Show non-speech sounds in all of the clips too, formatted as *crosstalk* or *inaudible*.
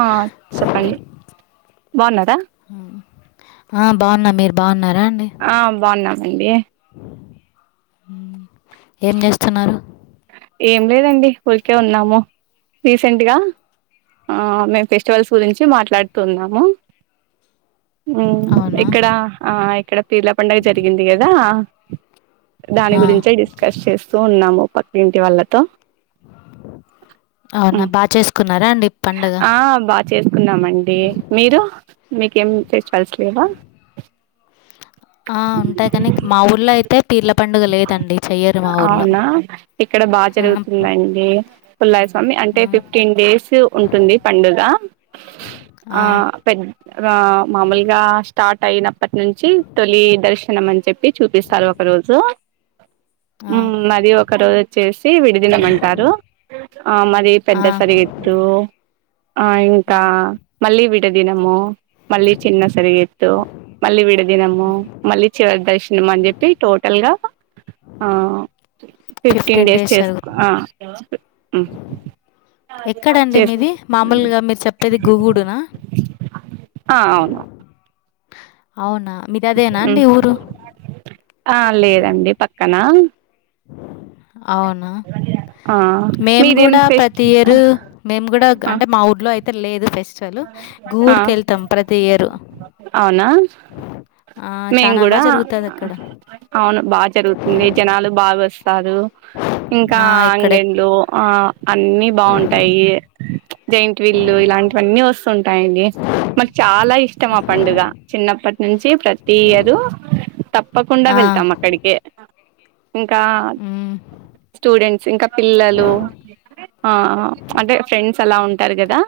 ఆ చెప్పండి బావున్నరా? ఆ బావున్న. మీరు బావున్నరా అండి? ఆ బాగున్నామండి. ఏం చేస్తున్నారు? ఏం లేదండి ఉలికే ఉన్నాము, రీసెంట్గా ఆ మేము ఫెస్టివల్స్ గురించి మాట్లాడుతున్నాము అవునా ఇక్కడ ఆ ఇక్కడ పీర్ల పండుగ జరిగింది కదా దాని ఆ, గురించే డిస్కస్ చేస్తూ ఉన్నాము, పక్క ఇంటి వాళ్ళతో అవునా హ్మ్. బాచేసుకున్నారా అండి? పండగ ఆ బాచేసుకున్నామండి. మీరు మీకేం ఫేస్టివల్స్ లేవా? ఆ ఉంటాయి కాని మా ఊళ్లో అయితే పీర్ల పండుగ లేదండి చెయ్యరు మా ఊర్లో అవునా ఇక్కడ బాజరుగుతుందండి. పుల్లయ్యస్వామి అంటే ఫిఫ్టీన్ డేస్ ఉంటుంది పండుగ, ఆ పెద్దగా మామూలుగా స్టార్ట్ అయిన అప్పటి నుంచి తొలి దర్శనం అని చెప్పి చూపిస్తారు ఒక రోజు. అది ఒక రోజు వచ్చేసి విడిదినమంటారు. ఆ మరి పెద్ద సరిగెద్దు ఆ ఇంకా మళ్ళీ విడదినము, మళ్ళీ చిన్న సరిగెత్తు మళ్లీ విడ దినము మళ్ళీ చివరి దర్శనం అని చెప్పి టోటల్గా ఆ ఫిఫ్టీన్ డేస్ చేసుకో ఆ ఎక్కడండి చేస్ మీది మామూలుగా మీరు చెప్పేది గుగూడునా. అవును అవునా మీది అదేనా మ్మ్ అండి ఊరు? ఆ లేదండి పక్కనా. అవునా ఆ మేము మీరేం కూడా ఫెస్ట్ ప్రతి ఇయరు మేము కూడా ఆ అంటే మా ఊర్లో అయితే లేదు ఫెస్ స్టివలు ఆ గూవుడికి వెళ్తాం ప్రతి ఇయరు. అవునా ఆ మేము చానా కూడా బాజరుగుతది అక్కడ. అవును బాజరుగుతుంది జనాలు బాగా వస్తారు, ఇంకా ఆ! ఎక్కడెక్ అంగన్లు ఆ అన్ని బాగుంటాయి జైట్ వీల్లు ఇలాంటివన్నీ వస్త ఉంటాయండి మాకు చాలా ఇష్టం ఆ పండుగ చిన్నప్పటి నుంచి ప్రతి ఇయరు తప్పకుండా ఆ! వెళ్తాం అక్కడికే ఇకా హ్మ్. స్టూడెంట్స్ ఇంకా పిల్లలు ఆ అంటే ఫ్రెండ్స్ అలా ఉన్ ఆర్ గాదా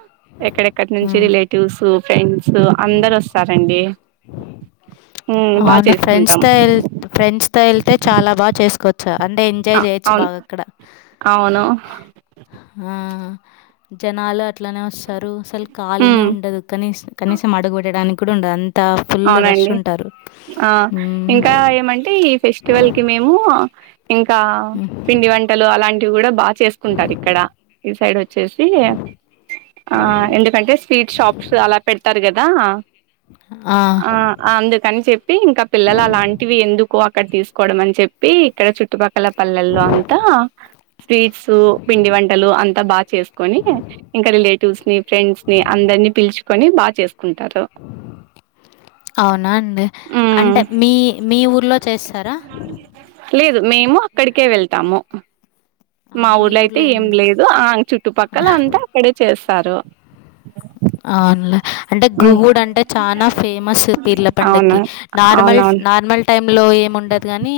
ఎక్కడెక్కడి నుంచి హ్మ్. రిలేటివ్స్ ఫ్రెండ్స్ అందరు ఆస్తారండి అవును ఫ్రెండ్స్ తో ఎళ్తే ఫ్రెండ్స్తో ఎళ్తే చాలా బాగా చేసుకోవచ్చు అంటే ఇంత్ ఎంజాయ్ ఆ జయచ్చు అవును బాగా అక్కడ అవును జనాలు అట్లానే ఆస్తారు అసలు ఖాళీనే ఉమ్ ఉండదు కనీస కనీసం అడుగు పెెట్టడానికి కూడా ఉండదు అంత్ త అవునండి ఆ హ్మ్. ఇంకా ఏమంటే ఈ ఫెస్టివల్కి మేము ఇంకా హ్మ్. పిండి వంటలు అలాంటివి కూడా బాగా చేసుకుంటారు ఇక్కడ ఈ సైడ్ వ చ్చేసి ఆ ఎందుకంటే స్వీట్ షాప్స్ అలా పెడతారు కదా ఆ ఆ అందుకని చెప్పి ఇంకా పిల్లలు అలాంటివి ఎందుకు అక్కడ తీసుకోవడం అని చెప్పి ఇక్కడ చుట్టుపక్క ల పల్లెల్లో అంతా స్వీట్స్ పిండి వంటలు అంతా బాగా చేసుకొని ఇంకా రిలేటివ్స్ ని ఫ్రెండ్స్ ని అందరినీ పిలుచుకొని బాగా చేసుకుంటారు అవునా అండి మ్మ్ అంటే మీ మీ ఊర్లో చేస్తారా లేదు మేము అక్కడికే వెళ్తాము మా అవునా? మీ ఊర్ళయితే ఊర్లో ఏం లేదు ఆ చుట్టుపక్కల అంతే అక్కడే చేస్తారు అవునులే అంటే హ్మ్. గుహుడు అంటే చాలా ఫేమస్ పీర్ల పండకి అవునా నార్మల్ అవునవును నార్మల్ టైంలో ఏముండదు గాని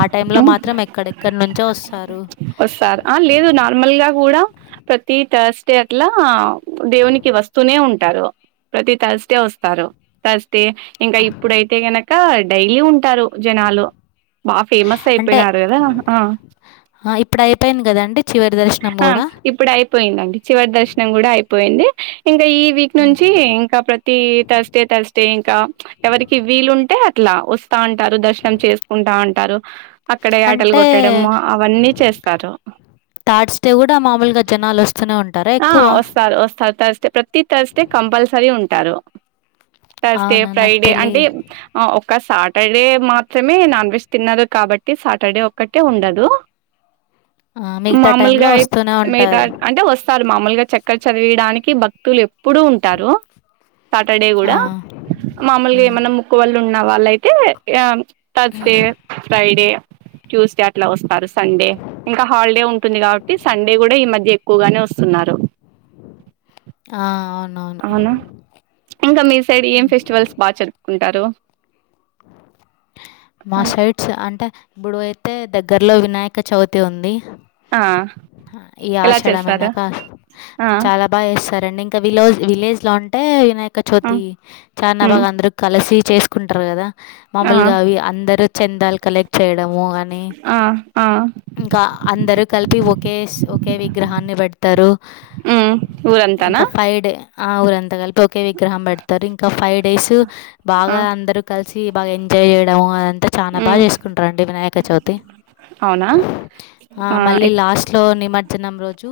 ఆ టైంలో మ్మ్ మాత్రం ఎక్కడెక్కడ నుంచో ఆస్తారు వస్తారు ఆ లేదు నార్మల్ గా గూడ ప్రతి థర్స్డే అట్లా దేవునికి వస్తూనే ఉంటారు ప్రతి థర్స్డే వస్తారు థర్స్డే ఇంకా ఇప్పుడైతే గనుక డైలీ ఉంటారు జనాలు బా ఫేమస్ అంటే అయిపోయినారు గాదా ఆ ఆ ఇప్పుడు అయిపోయింది కదాండి చివరి దర్శనం కూడా పోయిందండి చివరి దర్శనం కూడా అయిపోయింది ఇంకా ఈ వీక్ హ్మ్. నుంచి ఇంకా ప్రతి థర్స్డే థర్స్డే ఇంకా ఎవరికి వీలుంటే అట్లా వాస్ స్తా ఉంటారు దర్శనం చేసుకుంటా ఉంటారు అక్కడ ఆటలు అంటే కొట్టడము అవన్నీ చేస్తారు థర్డ్స్ డే కూడా మామూలుగా జనాలు వస్తూనే ఉంటారా ఎక్కువ *unintelligible* వస్తారు థర్స్డే ప్రతి థర్స్డే కంపల్సరీ ఉంటారు త్ర్సడే అవునా? నాకు ఫ్రైడే తెలి అంటే ఆ ఒక సాటర్డే మాత్రమే నాన్ వెజ్ తిన్నారు కాబట్టి సాటర్డే ఒ కటే ఉండదు ఆ! మిగతా టైంలో మామూలుగాయ అయిత్ వస్తూనే మీద ఉంటారు. అంటే వస్తు సారు మామూలుగా చక్కర్ చదివడానికి భక్తులు ఎప్పుడుూ ఉంటారు సాటర్డే ఆ! కూడా మామూలుగా హ్మ్. ఏమన్నా ముక్కు వాళ్ళు ఉన్న వాళ్ళయితే థర్స్డే ఫ్రైడే ట్యూస్డే అట్లా వస్తారు సండే ఇంకా హాలిడే ఉంటుంది కాబట్టి సండే కూడా ఈ మధ్య ఎక్కువగానే వస్తున్నారు ఆ అవును అవునా ఇంకా మీ సైడ్ ఏం ఫెస్టివల్స్ బాగా చెరుపుకుంటారు మా సైట్స్ అంటే ఇప్పుడు అయితే దగ్గరలో వినాయక చవితి ఉంది ఆ ఈ ఎలా ఆషాడం చేస్తారు అన్నాక ఆ చాలా బా చేస్తారండి ఇంకా విలోజ్ విలేజ్ లో అంటే వినాయక్ వినాయక ఆ చవితి చానా ఉమ్ బాగా అందరు కలిసి చేసుకుంటారు కదా ఆ మమలుగా అవి అందరూ చెందాలు కలెక్ట్ చేయడము అని ఆ ఆ ఇంకా అందరు కలిపి ఒకే ఒకే విగ్రహాన్ని బట్ పెడతారు ఉమ్ ఊరంతానా ఇంకా ఫైవ్ డే ఆ ఊరంతా కలిపి ఒకే విగ్రహం పెడతారు ఇంకా ఫైవ్ డేస్ ఆ బాగా అందరు కలిసి బా ఎంజాయ్ చేయడం అదంతా చాలా బాగా ఉమ్ చేసుకుంటారండి వినాయక చవితి అవునా ఆ మల్ల ఎక్ లాస్ట్ లో నిమజ్జనం రోజు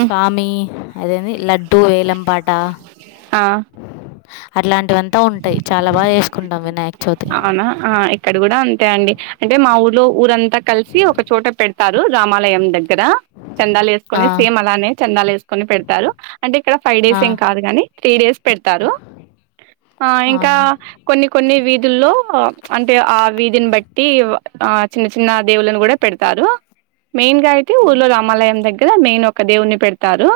ఉమ్ అదేదీ లడ్డు వేలంపాట ఆ అట్లాంటి అంతా ఉంటాయి చాలా బాగా వేసుకుంటాం వినాయక చవితి అవునా ఇక్కడ కూడా అంతే అండి అంటే మా ఊర్లో ఊరంతా కలిసి ఒక చోట పెడతారు రామాలయం దగ్గర చందాలు ఆ, వేసుకొని సేమ్ అలానే చందాలు వేసుకొని పెడతారు అంటే ఇక్కడ ఫైవ్ ఆ, డేస్ ఏం కాదు కాని త్రీ డేస్ పెడతారు ఇంకా అవును కొన్ని కొన్ని వీధుల్లో అంటే ఆ వీధిని బట్టి ఆ చిన్న చిన్న దేవులను కూడా పెడతారు మెయిన్ గా అయితే ఊర్లో రామాలయం దగ్గర మెయిన్ ఒక దేవుని పెడతారు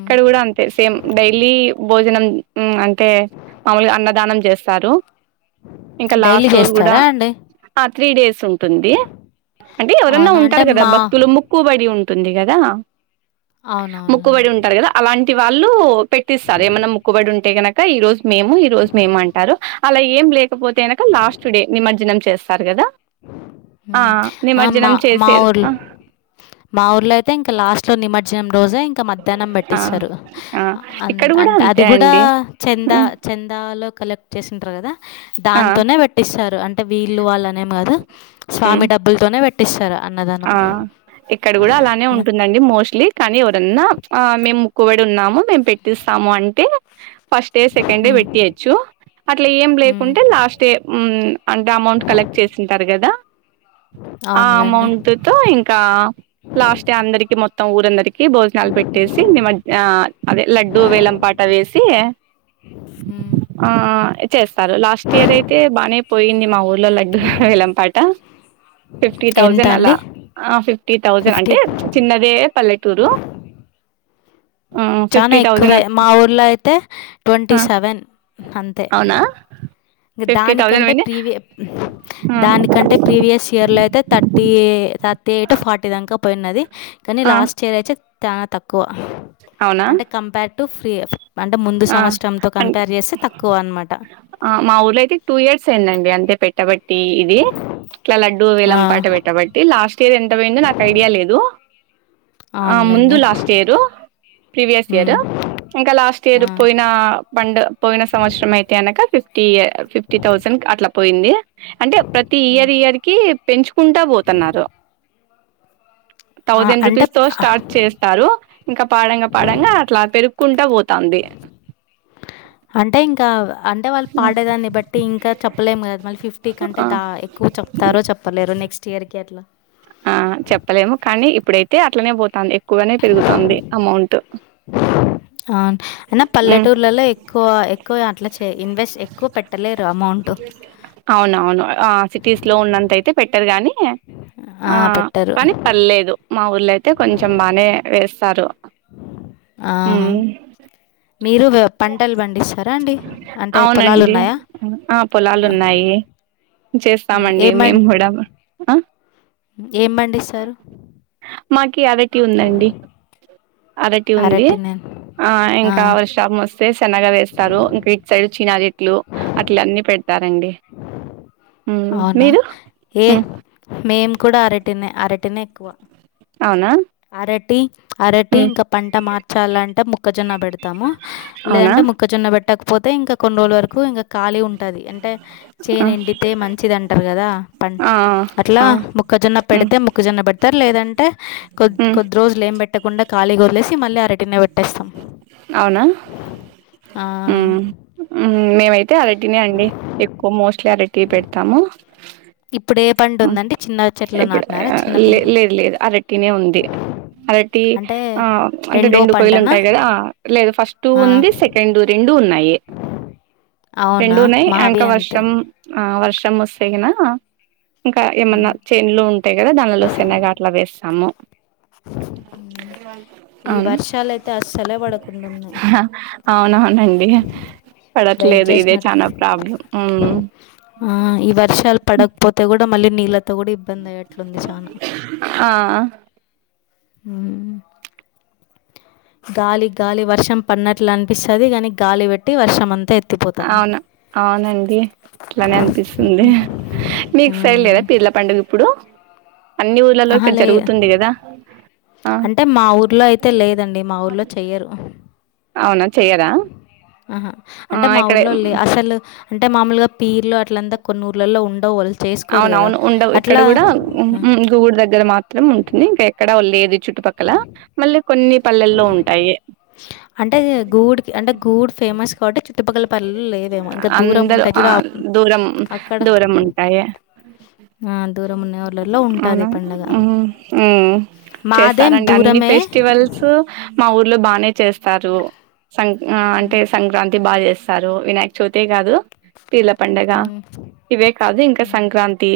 ఇక్కడ కూడా అంతే సేమ్ డైలీ భోజనం ఊ అంతే అంటే మామలుగా అన్నదానం చేస్తారు ఇంకా డైలీ లాస్ట్ రోజు కూడా చేస్తారా అండి ఆ త్రీ డేస్ ఉంటుంది అంటే ఎవరన్నా అవునా ఉంటారు అంటే కదా మా భక్తులు ము ముక్కుబడి ఉంటుంది కదా అవునవునులే ముక్కుబడి ఉంటారు కదా అలాంటి వాళ్ళు పెట్టిస్తారు ఏమన్నా ముక్కుబడి ఉంటే కనక ఈ రోజు మేము ఈ రోజు మేము అంటారు అలా ఏం లేదు లేకపోతే గనుక లాస్ట్ డే నిమజ్జనం చేస్తారు కదా ఆ హ్మ్. ఆ! మా నిమజ్జనం మా చేసేది ఊర్లో ఆ మా ఊర్లో అయితే ఇంకా లాస్ట్ లో నిమజ్జనం రోజే ఇంక మ్య మధ్యాహ్నం ఆ పట్టిస్తారు ఆ అ ఇక్కడ కూడా అంటే అది అంతే కూడా అండి చంద హ్మ్. చందాలో కలెక్ట్ చేసింటారు కదా ఆ దాంతోనే పెట్టిస్తారు అంటే వీలు వాళ్ళలు కాదు ఉమ్ స్వామి డబ్బులతోనే పెట్టిస్తారు అన్నదానం ఆ ఇక్కడ కూడా అలానే ఉంటుందండి మోస్ట్లీ కానీ ఎవరన్నా మేము ముక్కుబడి ఉన్నాము మేము పెట్టిస్తాము అంటే ఫస్ట్ డే సెకండ్ డే హ్మ్. పెట్టి అచ్చు అట్లా ఏం హ్మ్. లేకుంటే లాస్ట్ అంటే అమౌంట్ కలెక్ట్ చేసింటారు కదా ఆ అవును అమౌంట్ తో ఇంకా లాస్ట్ డే అందరికి మొత్తం ఊరందరికీ భోజనాలు పెట్టేసి నిమ అదే లడ్డు వేలంపాట వేసి ఉ ఆ చేస్తారు లాస్ట్ ఇయర్ అయితే బాగానే పోయింది మా ఊర్లో లడ్డు వేలం పాట ఫిఫ్టీ ఎంత తథౌసండ్ అలా అండి ఆ ఫిఫ్టీ థౌజండ్ ఫిఫ్టీ అంటే చిన్నదే పల్లెటూరు ఆ చాలా ఫిఫ్టీ థౌజండ్ ఎక్కువే మా ఊర్లో అయితే ట్వంటీ ఆ సెవెన్ అంతే అవునా ఇంక ఫిఫ్టీ థౌజండ్ దానికంటే విని ప్రీవియ ఆ దానికంటే ప్రీవియస్ ఇయర్లో అయితే థర్టీ ర్తి ఎయిట్ ఫార్టీ దాక పోయినది కానీ ఆ లాస్ట్ ఇయర్ అయితే చాలా తక్కువ అవునా అంటే కంపేర్ టు ఫ్రీ అంటే ముందు ఆ సంవత్సరంతో కంపేర్ చేస్తే తక్కువ అనమాట ఆ మా ఊర్లో టూ ఇయర్స్ అయిందండి అంతే పెట్టబట్టి ఇది ఇట్లా లడ్డూ వీలం పాట పెట్టబట్టి తె లాస్ట్ ఇయర్ ఎంత పోయిందో నాకు ఐడియా లేదు ఆ ముందు అవునులేండి లాస్ట్ ఇయరు ప్రీవియస్ ఇయర్ ఉమ్. ఇంకా లాస్ట్ ఇయర్ ఆ. పోయిన పండు పోయిన సంవత్సరం అయితే అనక ఫిఫ్ ఫ్టీ యే ఫిఫ్టీ థౌజండ్క్ అట్లా పోయింది అంటే ప్రతి ఇయర్ ఇయర్ కి పెంచుకుంటా పోతన్నారు ఆ, థౌజండ్ అంటే రూపీస్ తో స్టార్ట్ చేస్తారు ఇంక పాడంగా పాడంగా అట్లా పెరుక్కుంట పోతాంది అంటే ఇంకా వ్ అంటే వాళ్ళు పాడేదాన్ని బట్టి ఇంకా చెప్పలేము గద మళ్ళీ ఫిఫ్టీ కంటే ఆ దా ఎక్కువ చెప్తారో చెప్ త్తలేరు నెక్స్ట్ ఇయర్ కి ఎట్లా ఆ చెప్పలేము కానీ ఇప్పుడైతే అట్లనే పోతాంది ఎక్కువగనే పెరుగుతాంది అమౌంట్ అవున్ అయినా ఉమ్ పల్లెటూర్లల్లో ఎక్కువ ఎక్కువ అట్లా చే ఇన్వెస్ట్ ఎక్కువ పెట్టలేరు అమౌంట్ అవునవును ఆ సిటీస్ లో ఉన్నంతయితే పెట్టరు గాని ఆ కనీ పర్లేదు మా ఊర్ళయితే కొంచెం బానే ఏస్తారు ఆహ మీరు వ్య పంటలు పండిస్తారా అండి అంటే అవునండి పొలాలున్నయా ఆ చేస్తామండి ఏం పం మేము గూడా ఏం పండిస్తరు మాకి అరటి ఉందండి అరటి ఉంది అరటినే ఆ ఇంకా వర్షాప్ మస్ సే సెనగ వేస్తారు ఇంక ఇటు సైడ్ చినా చెట్లు అట్ల అన్నీ పెడతారండి మ్మ్ అవునా మీరు ఏ మ్మ్ మేము కూడ అరటినే అరటినే ఎక్కువ అవునా అరటి అరటి మ్మ్ ఇంక పంట మార్చాలంటే ముక్ క్కజొన్న పెడతాము అవునా లేదంటే ముక్కజొన్న బెట్ ట్టకపోతే ఇంక కొన్ని రోజుల వరకు ఇంగ ఖాళీ ఉంటది అంటే ఆ చేన్ ఎండితే మంచిది అంటరు గదా పన్ ఆ హా క్కజొన్న పెడితే మొక్కజొన్న పెడతరు లేదంటే కొద్ మ్మ్ కొద్ది రోజులు ఏం పెట్టకుండ ఖాళీగొదిలేసి మళ్ళీ అరటినే పెట్టేస్తాం అవునా ఆ ఉమ్ హ్ మేమైతే అరటినే అండి ఎక్కువ మోస్ట్లీ అరటియే పెడతాము ఇప్పుడు ఏ పంట ఉందండి చిన్న చెట్లు ఇప్పుడు నాటినారా లే చిన్నపిల్ల లేదు లేదు అరటినే ఉంది అరటి అంటే ఆ అంటే రెండో రెండు పంటనా కోయిలుంటాయి గదా ఆ లేదు ఫస్ట్ ఆ, ఉంది సెకండ్ రెండూ ఉన్నాయి రెండు అవునా ఉన్నాయి ఇంక మావి అంతే వర్షం ఆ వర్షమొస్తేగినా ఇంకా ఏమన్న చేనులు ఉంటాయి కదా దానిలో శనగ అట్లా వేస్తాము ఉమ్ ఈ అవును వర్షాలయితే అస్సలే పడకుండున్నాయి అవునవునండి వెయిట్ పడట్లేదు ఇదే చేసినట్లు చానా ప్రాబ్లం ఉమ్ ఉమ్ ఆ ఈ వర్షాలు పడకపోతే గూడ మళ్ళీ నీళ్ళతో కూడా ఇబ్బంది అయ్యేట్లుంది చానా ఆ ఉమ్ గాలి గాలి వర్షం పడినట్లనిపిస్తది గనీ గాలి పెట్టి వర్షం అంతెత్ అవును అవునండి అట్లానే అనిపిస్తుంది, ఉమ్. మీకు ఫైల్లేదా ఉమ్. పీర్ల పండుగప్పుడు అన్ని ఊర్లలో ఆహా ఇక్కడ లే జరుగుతుంది కదా ఆ అంటే మా ఊర్లో అయితే లేదండి మా ఊర్లో చెయ్యరు. అవునా, చెయ్యరా? ఆహా ఆ అంటే మా ఇక్కడ ఊర్లోళ్ళ అసలు అంటే మామూలుగా పీర్లు అట్లంతా కొన్ని ఊర్లలో ఉండవు, వాళ్ళు చేసు అవునవును ఉండవు, ఇక్కడ కూడా గుడి దగ్గర మాత్రం ఉంటుంది ఇంకా ఎక్కడ లేదు చు చుట్టుపక్కల మళ్ళీ కొన్ని పల్లెల్లో ఉంటాయి అంటే గూడికి అంటే గూడ్ ఫేమస్ కాబట్టి చుట్ చుట్టుపక్కల పల్లెల్లో లేవేమో ఇంకా దూరం అందరూ ఉంటాయి ఆ చూడు దూరం అక్కడ దూరం ఉంటాయి ఆ దూరం ఉన్న ఊర్లలో ఉంటాది అవునా పండగ, మాది పరంగా అన్ని ఫెస్టివల్స్ మా ఊర్లో బానే చేస్తారు సం అంటే సంక్రాంతి బాగా చేస్తారు, వినాయక చవితే కాదు పీర్ల పండుగ ఉమ్, ఇవే కాదు, ఇంకా సంక్రాంతి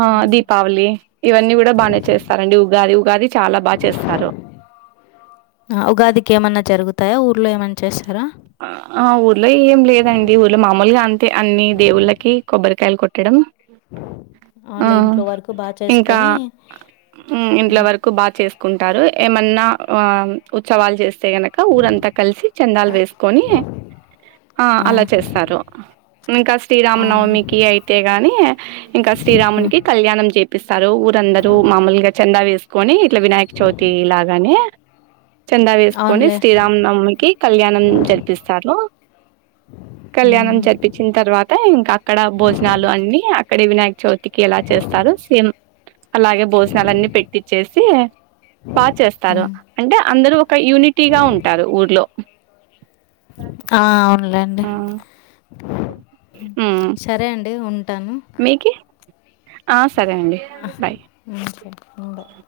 ఆ ఉమ్. దీపావళి ఇవన్నీ కూడా బాగానే చేస్తారండి ఉగాది ఉగాది చాలా బాగా చేస్తారు. ఆ ఉగాదికి ఏమన్నా జరుగుతాయా, ఊర్లో ఏమన్నా చేస్తారా? ఆ ఆ ఊర్లో ఏం లేదండి ఊర్లో మామూలుగా అం టే అన్ని దేవుళ్ళకి కొబ్బరికాయలు కొట్టడం ఆ ఓన్లీ ఇంట్లో వరకు బాగా ఇంకా చేసుకొని ఇంట్లో ఉమ్, వరకు బాగా చేసుకుంటారు, ఏమన్నా ఉత్సవాలు చేస్తే గనక క ఊరంతా కలిసి చందాలు వేస్ కుని ఆ అలా చేస్తారు, ఇంకా శ్రీరామ అవును నవమికి అయి యితే గాని ఇంకా ఉమ్, శ్రీరామునికి కళ్యాణం చేపిస్తారు, ఊరందరూ మామూలుగా చందా వేసుకొని ఇట్లా వినాయక చవితి లాగానే చందా వేసుకొని అవునులే శ్రీరామనవమికి కళ్యాణం తెపిస్తారు కళ్యాణం ఉమ్, జరిపించిన తర్వాత ఇంకా అక్కడ భోజనాలు అన్ని అ అక్కడ వినాయక చవితికి ఎలా చేస్తారో సేమ్ అలాగే భోజనాలన్ని పెట్టిచ్చేసి బాగా చేస్తారు ఉమ్. అంటే అందరు ఒక యూనిటీగా ఉంటారు ఊర్లో ఆ అవునులేండి ఉమ్ సరే అండి ఉంటాను మీకి, ఆ సరే అండి బై ఓకే